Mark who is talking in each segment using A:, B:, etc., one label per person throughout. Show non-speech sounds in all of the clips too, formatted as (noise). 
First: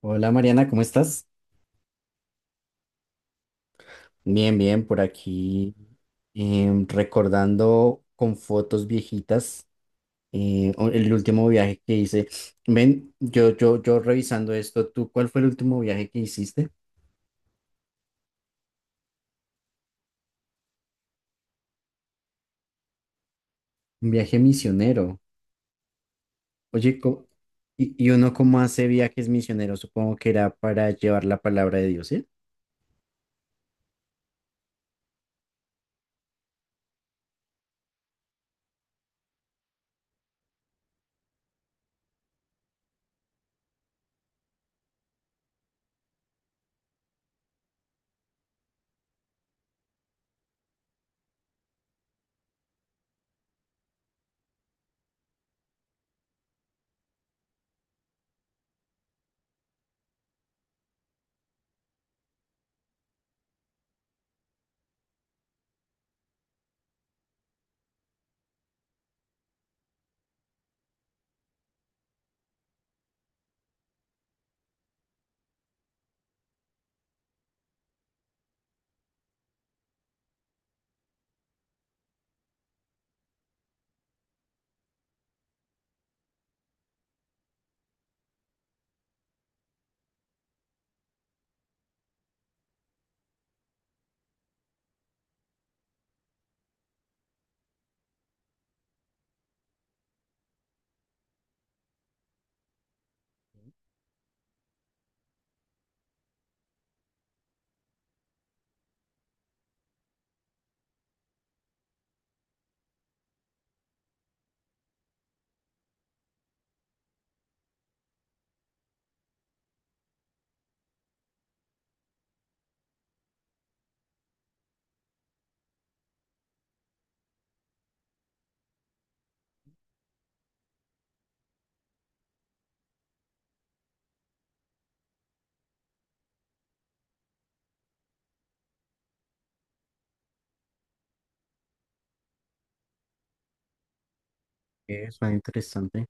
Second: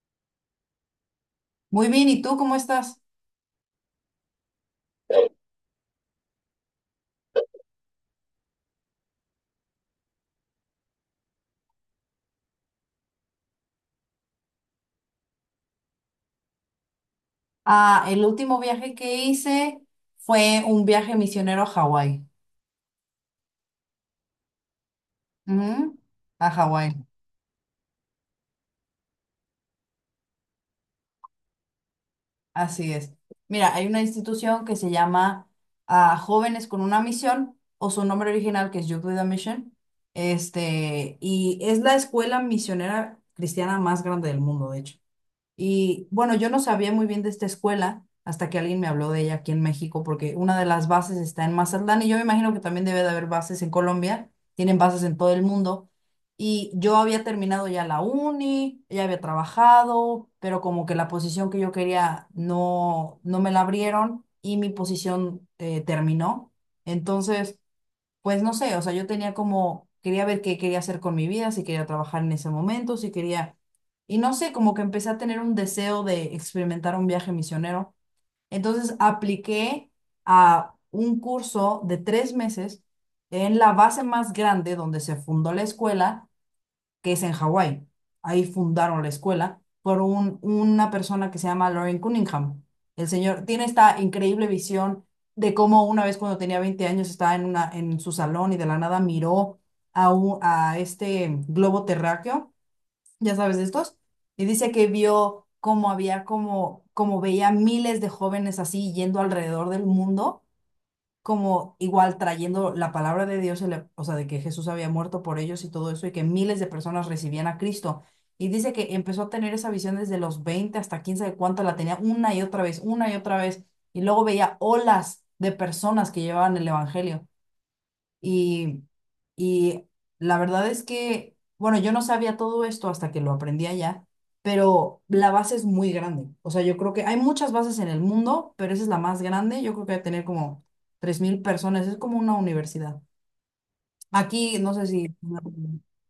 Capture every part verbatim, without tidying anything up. A: Hola Mariana, ¿cómo estás?
B: Muy bien, ¿y tú cómo estás?
A: Bien, bien, por aquí em, recordando con fotos viejitas eh, o- el último viaje que hice. Ven, yo, yo, yo revisando esto, ¿tú cuál fue el último viaje que hiciste?
B: Ah, el último viaje que hice fue un viaje misionero a Hawái.
A: Un viaje misionero.
B: Ujú. A Hawái,
A: Oye, co- y, y uno cómo hace viajes misioneros? Supongo que era para llevar la palabra de Dios, ¿sí?
B: así es. Mira, hay una institución que se llama ah, Jóvenes con una Misión, o su nombre original, que es Youth with a Mission. Este, y es la escuela misionera cristiana más grande del mundo, de hecho. Y bueno, yo no sabía muy bien de esta escuela hasta que alguien me habló de ella aquí en México, porque una de las bases está en Mazatlán y yo me imagino que también debe de haber bases en Colombia, tienen bases en todo el mundo. Y yo había terminado ya la uni, ya había trabajado, pero como que la posición que yo quería no, no me la abrieron y mi posición eh, terminó. Entonces... Pues no sé, o sea, yo tenía como, quería ver qué quería hacer con mi vida, si quería trabajar en ese momento, si quería, y no sé, como que empecé a tener un deseo de experimentar un viaje misionero. Entonces apliqué a un curso de tres meses en la base más grande donde se fundó la escuela, que es en Hawái. Ahí fundaron la escuela por un- una persona que se llama Lauren Cunningham. El señor tiene esta increíble visión de cómo una vez, cuando tenía veinte años, estaba en, una, en su salón y de la nada miró a, u- a este globo terráqueo, ya sabes, de estos, y dice que vio cómo había como, como veía miles de jóvenes así yendo alrededor del mundo, como igual trayendo la palabra de Dios, el- o sea, de que Jesús había muerto por ellos y todo eso, y que miles de personas recibían a Cristo. Y dice que empezó a tener esa visión desde los veinte hasta quién sabe cuánto, la tenía una y otra vez, una y otra vez, y luego veía olas de personas que llevaban el Evangelio. Y, y la verdad es que, bueno, yo no sabía todo esto hasta que lo aprendí allá, pero la base es muy grande. O sea, yo creo que hay muchas bases en el mundo, pero esa es la más grande. Yo creo que va a tener como tres mil personas. Es como una universidad. Aquí, no sé si...
A: Eh, suena interesante.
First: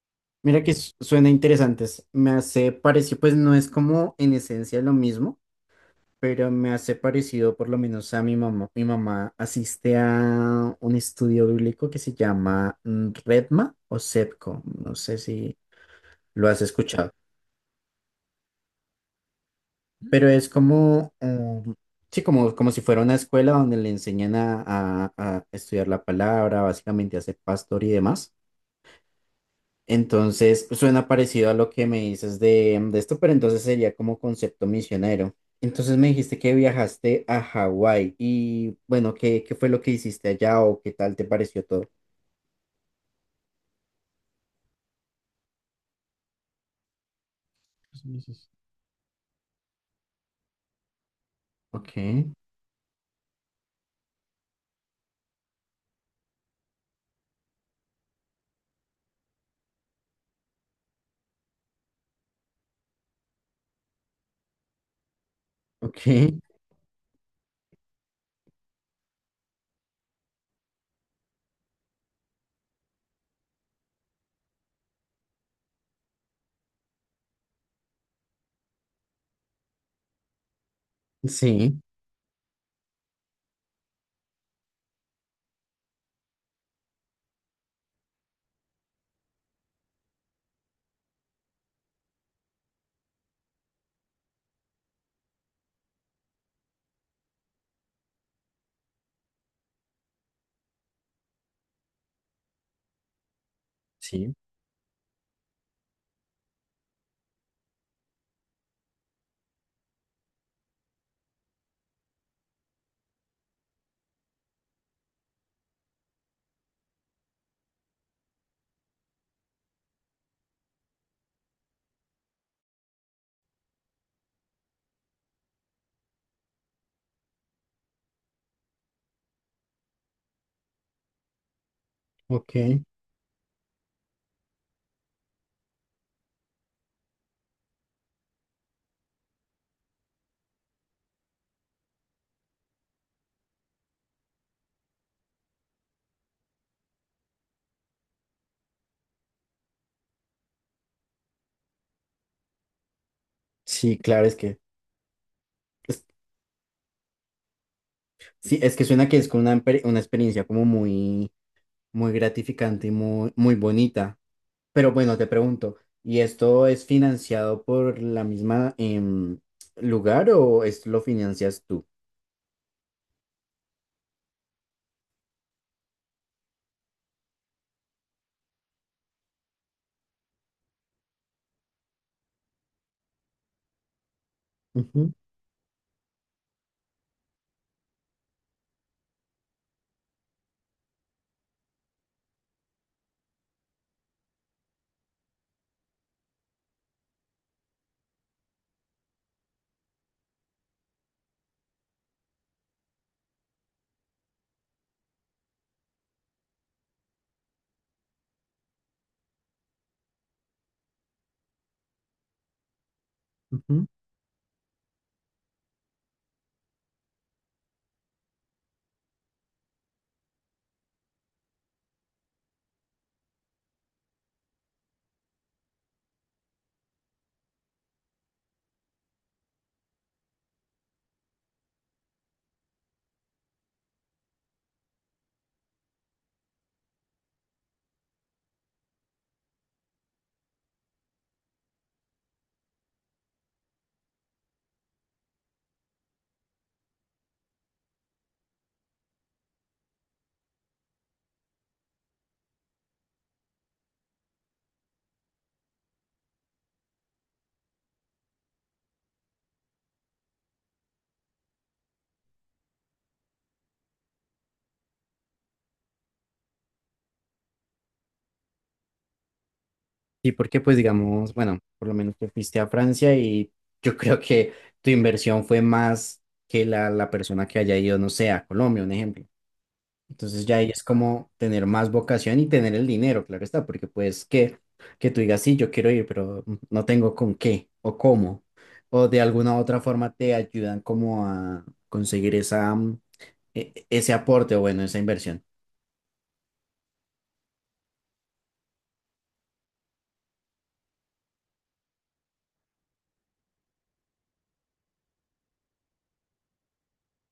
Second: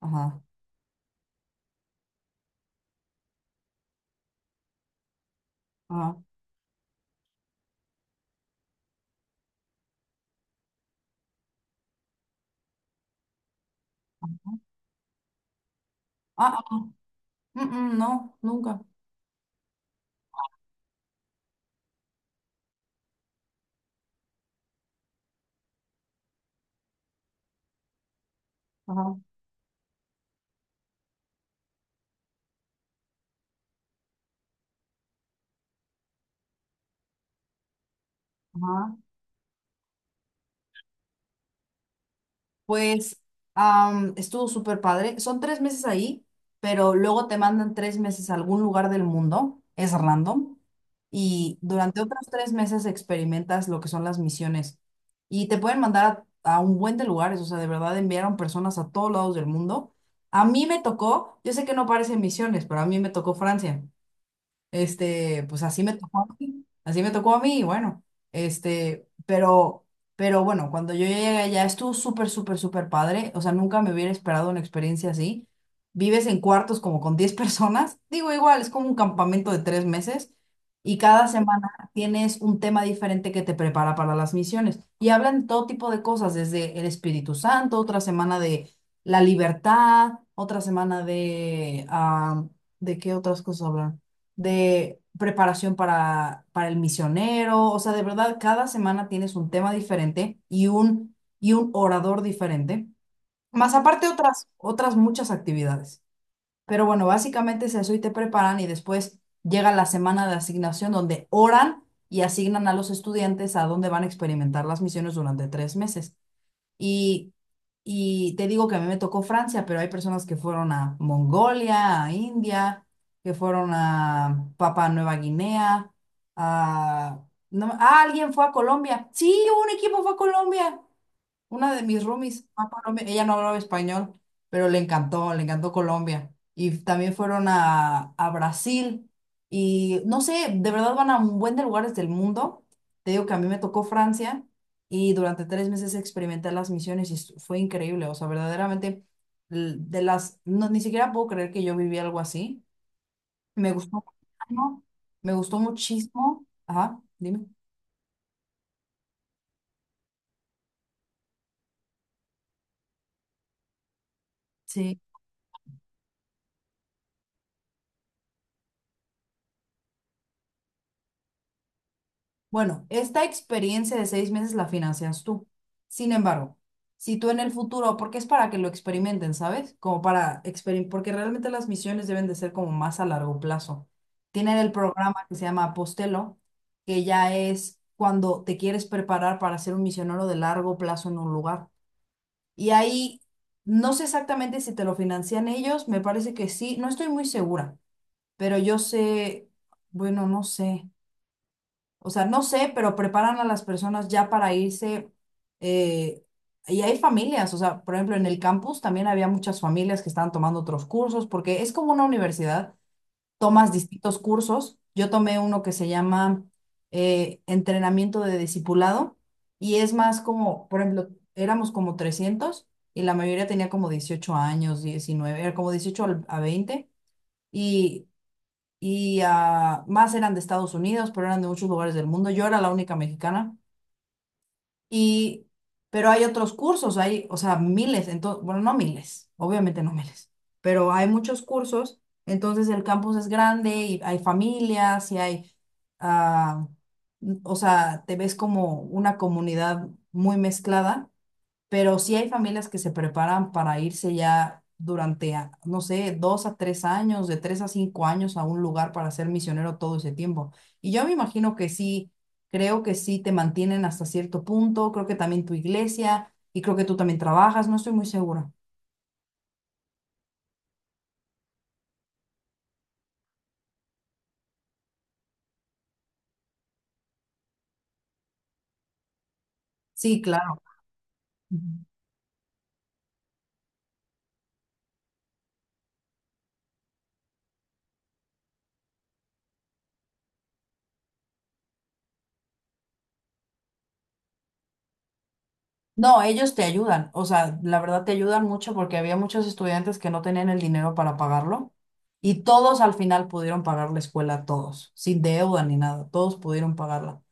B: Ajá,
A: Mira que su- suena interesante, es- me hace parecer, pues no es como en esencia lo mismo,
B: ajá.
A: pero me hace parecido por lo menos a mi mamá. Mi mamá asiste a un estudio bíblico que se llama mm, Redma o SEPCO, no sé si lo
B: Ah,
A: has
B: ah,
A: escuchado,
B: mm, mm, no, nunca.
A: pero es como, mm, sí, como, como si fuera una escuela donde le enseñan a, a- a estudiar la palabra, básicamente a ser pastor y demás.
B: Ajá,
A: Entonces, pues, suena parecido a lo que me dices de, de esto, pero entonces sería como concepto misionero. Entonces me dijiste que viajaste a Hawái y
B: ajá.
A: bueno, ¿qué, qué fue lo que hiciste allá o qué tal te pareció todo?
B: Pues am, estuvo súper padre. Son tres meses ahí, pero luego te mandan tres
A: Pues, me
B: meses a
A: dices,
B: algún lugar del mundo. Es random. Y
A: ok,
B: durante otros tres meses experimentas lo que son las misiones. Y te pueden mandar a, a un buen de lugares. O sea, de verdad enviaron personas a todos lados del mundo. A mí me tocó, yo sé que no parecen misiones, pero a mí me tocó Francia. Este, pues así me
A: ok,
B: tocó a mí, así me tocó a mí, y bueno, este, pero, pero bueno, cuando yo llegué allá estuvo súper, súper, súper padre, o sea, nunca me hubiera esperado una experiencia así. Vives en cuartos como con diez (laughs) personas, digo, igual, es como un campamento de tres meses, y cada semana
A: sí,
B: tienes un tema diferente que te prepara para las misiones y hablan de todo tipo de cosas, desde el Espíritu Santo, otra semana de la libertad, otra semana de, ah, ¿de qué otras cosas hablan? De preparación para, para el misionero, o sea, de verdad, cada semana tienes un tema diferente y un, y un orador diferente, más aparte
A: sí,
B: otras, otras muchas actividades. Pero bueno, básicamente es eso y te preparan y después llega la semana de asignación donde oran y asignan a los estudiantes a dónde van a experimentar las misiones durante tres meses. Y, y te digo que a mí me tocó Francia, pero hay personas que fueron a Mongolia, a India, que fueron a Papua Nueva Guinea, a... no me- ah, alguien fue a Colombia. Sí, un equipo fue a Colombia. Una de mis roomies fue a
A: ok,
B: Colombia, ella no hablaba español, pero le encantó, le encantó Colombia. Y también fueron a, a Brasil. Y no sé, de verdad van a un buen de lugares del mundo. Te digo que a mí me tocó Francia y durante tres meses experimenté las misiones y estu- fue increíble. O sea, verdaderamente, l- de las, no, ni siquiera puedo creer que yo viví algo así. Me gustó
A: sí, claro, es
B: muchísimo,
A: que,
B: ¿no? Me gustó
A: es-
B: muchísimo. Ajá, dime.
A: sí, es que suena que es como una, emper- una experiencia como muy, muy gratificante y muy, muy bonita. Pero bueno, te pregunto, ¿y esto es financiado por la misma em, lugar o es, lo financias tú?
B: Bueno, esta experiencia de seis meses la financias tú. Sin embargo, si tú en el futuro, porque es para que lo experimenten, ¿sabes? Como para experimentar, porque realmente las misiones deben de ser como más a largo plazo. Tienen el
A: Ujú,
B: programa que se llama Apostelo, que ya es cuando te quieres preparar para ser un misionero de largo plazo en un lugar. Y ahí, no sé exactamente si te lo financian ellos, me parece que sí, no estoy muy segura, pero yo sé, bueno, no sé. O sea, no sé, pero preparan a las personas ya para irse. eh, y hay familias, o sea, por ejemplo, en el campus también había muchas familias que estaban tomando otros cursos, porque es como una universidad, tomas
A: ujú.
B: distintos cursos. Yo tomé uno que se llama eh, entrenamiento de discipulado y es más como, por ejemplo, éramos como trescientos y la mayoría tenía como dieciocho años, diecinueve, era como dieciocho al- a veinte. Y y ah, más eran de Estados Unidos, pero eran de muchos lugares del mundo. Yo era la única mexicana y pero hay otros cursos, hay, o sea, miles, entonces, bueno, no miles, obviamente no miles, pero hay muchos cursos, entonces el campus es grande y hay familias y hay ah, o sea, te ves como una comunidad muy mezclada, pero sí hay familias que se preparan para irse ya durante, a- no sé, dos a tres años, de tres a cinco años, a un lugar para ser misionero todo ese tiempo. Y yo me imagino que sí, creo que sí te mantienen hasta cierto punto, creo que también tu iglesia y creo que tú también trabajas, no estoy muy segura.
A: Sí, porque pues digamos, bueno, por lo menos te fuiste a Francia y yo (laughs) creo que tu inversión fue más que la, la persona que haya ido, no sé, a Colombia, un ejemplo.
B: Sí,
A: Entonces ya
B: claro.
A: ahí es como tener
B: Ujú.
A: más vocación y tener el dinero, claro está, porque pues que, que tú digas, sí, yo quiero ir, pero no tengo con qué o cómo, o de alguna otra forma te ayudan como a conseguir esa, mm, e- ese aporte o bueno, esa inversión.
B: No, ellos te ayudan, o sea, la verdad te ayudan mucho porque había muchos estudiantes que no tenían el dinero para pagarlo y todos al final pudieron pagar la escuela, todos, sin deuda ni nada, todos pudieron pagarla.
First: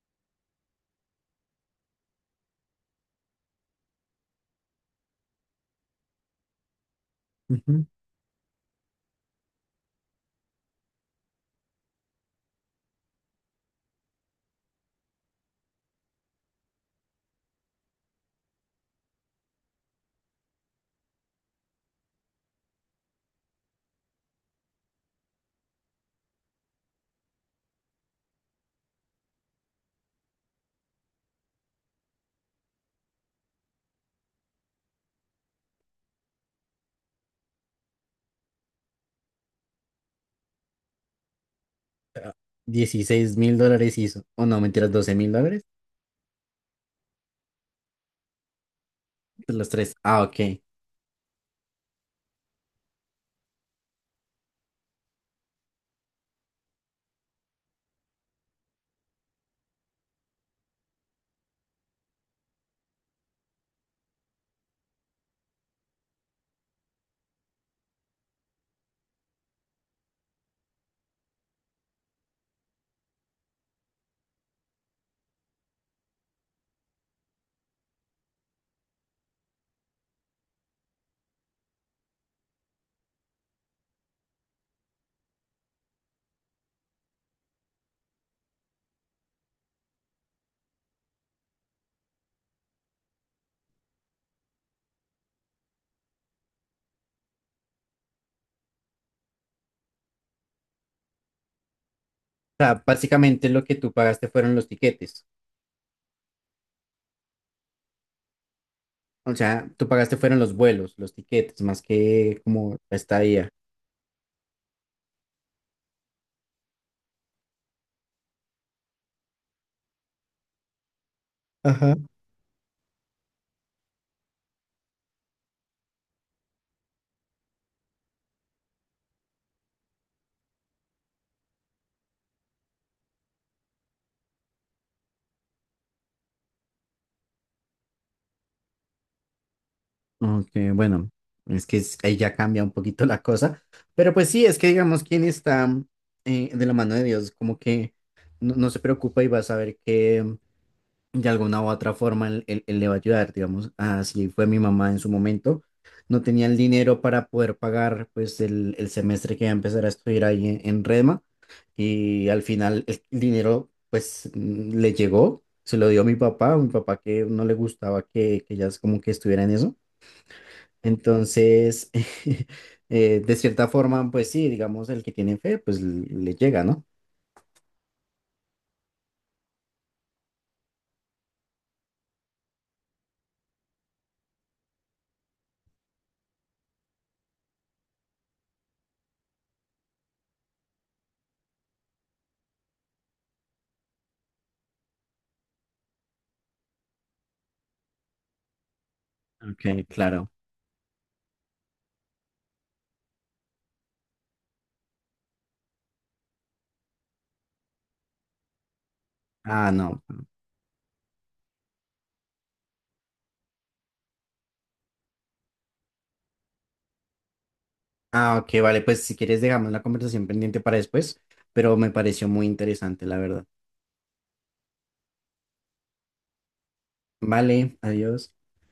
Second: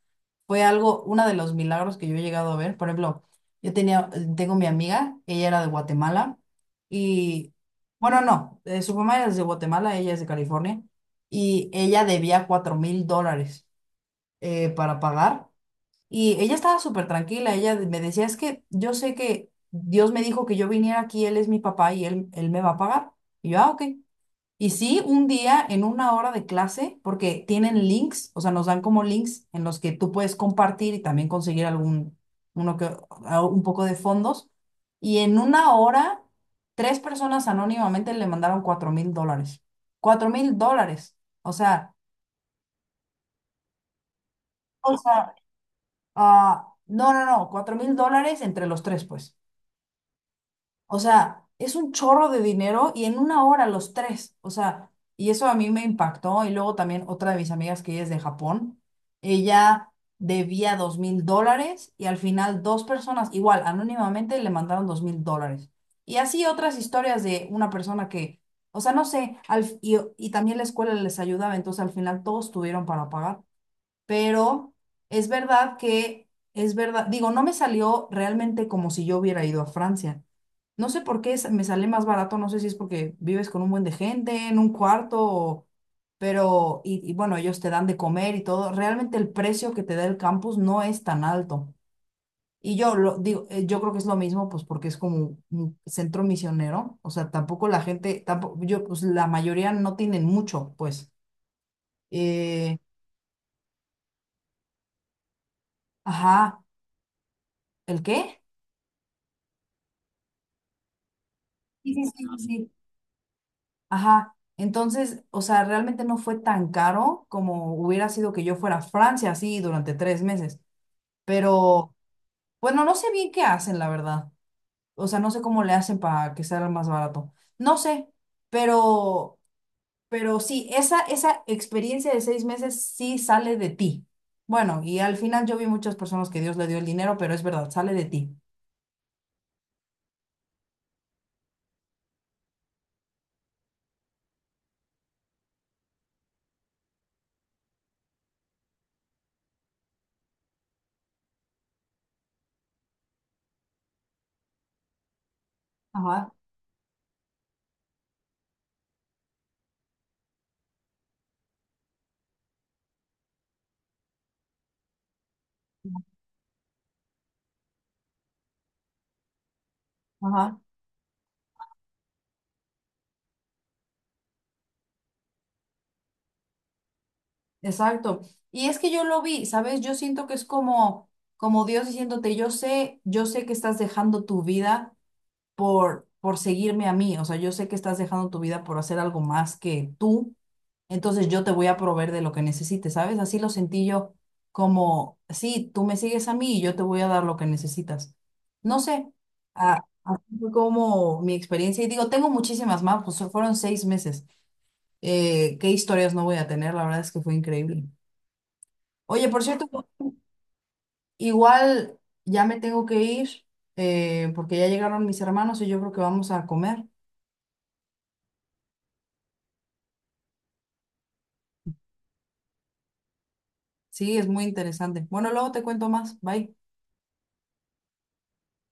B: Fue algo, uno de los milagros que yo he llegado a ver. Por ejemplo, yo tenía, tengo mi amiga, ella era de Guatemala y,
A: Ujú.
B: bueno, no, eh, su mamá es de Guatemala, ella es de California y ella debía cuatro mil dólares eh, para pagar y ella estaba súper tranquila. Ella de- me decía, es que yo sé que Dios me dijo que yo viniera aquí, él es mi papá y él, él me va a pagar. Y yo, ah, ok. Y sí, un día en una hora de clase, porque tienen links, o sea, nos dan como links en los que tú puedes compartir y también conseguir algún, uno que, a- un poco de fondos. Y en una hora, tres personas anónimamente le mandaron cuatro mil dólares. Cuatro mil dólares. O sea,
A: dieciséis mil dólares hizo, o no, mentiras,
B: o
A: doce mil
B: sea,
A: dólares,
B: ah, no, no, no, cuatro mil dólares entre los tres, pues.
A: los tres. Ah, ok.
B: O sea, es un chorro de dinero y en una hora los tres. O sea, y eso a mí me impactó. Y luego también otra de mis amigas que ella es de Japón, ella debía dos mil dólares y al final dos personas, igual, anónimamente le mandaron dos mil dólares. Y así otras historias de una persona que, o sea, no sé, al- y, y también la escuela les ayudaba, entonces al final todos tuvieron para pagar. Pero es verdad que, es verdad, digo, no me salió realmente como si yo hubiera ido a Francia, no sé por qué sa- me sale más barato, no sé si es porque vives con un buen de gente, en un cuarto, o- pero, y, y bueno, ellos te dan de comer y todo. Realmente el precio que te da el campus no es tan alto. Y yo lo digo, eh, yo creo que es lo mismo, pues porque es como un centro misionero, o sea, tampoco la gente, tampoco, yo, pues la mayoría no tienen mucho, pues.
A: O
B: Eh,
A: sea, básicamente lo que tú pagaste fueron los tiquetes,
B: ajá, ¿el qué?
A: o sea, tú pagaste fueron los vuelos, los tiquetes, más
B: Sí, sí, sí,
A: que
B: sí.
A: como la estadía.
B: Ajá, entonces, o sea, realmente no fue tan caro como hubiera sido que yo fuera a Francia así durante tres meses, pero bueno, no sé bien qué hacen, la verdad. O sea, no sé cómo le hacen para que sea más barato. No sé, pero, pero sí, esa, esa experiencia de seis meses sí sale de ti. Bueno, y al final yo vi muchas personas que Dios le dio el dinero, pero es verdad, sale de ti.
A: Ok, bueno, es que es- ahí ya cambia un poquito la cosa, pero pues sí, es que digamos, quien está mm, eh, de la mano de Dios, como que no, no se preocupa y va a saber que mm, de alguna u otra forma él, él- él le va a ayudar, digamos, así fue mi mamá en su momento, no
B: Ajá,
A: tenía el dinero para poder pagar pues el, el semestre que iba a empezar a estudiar ahí en, en Redma y al final el dinero pues mm, le llegó, se lo dio a mi papá, a mi papá que no le gustaba que, que ella como que estuviera en eso.
B: ajá.
A: Entonces, (laughs) eh, de cierta forma, pues sí, digamos, el que tiene fe, pues l- le llega, ¿no?
B: Exacto. Y es que yo lo vi, ¿sabes? Yo siento que es como, como Dios diciéndote, yo sé, yo sé que estás dejando tu vida por, por seguirme a mí, o sea, yo sé que estás dejando tu vida por hacer algo más que tú, entonces yo te voy a proveer de lo que necesites, ¿sabes? Así lo sentí yo, como, sí, tú me sigues a mí y yo te voy a dar lo que necesitas. No sé, ah,
A: Ok, claro.
B: fue como mi experiencia, y digo, tengo muchísimas más, pues fueron seis meses. Eh, qué historias no voy a tener, la verdad es que fue increíble. Oye, por cierto,
A: Ah, no.
B: igual ya me tengo que ir eh, porque ya llegaron mis hermanos y yo creo que vamos a comer.
A: Ah, ok, vale, pues si quieres dejamos la conversación pendiente para después, pero me pareció muy interesante, la verdad.
B: Sí, es muy interesante. Bueno, luego te cuento más. Bye.
A: Vale, adiós.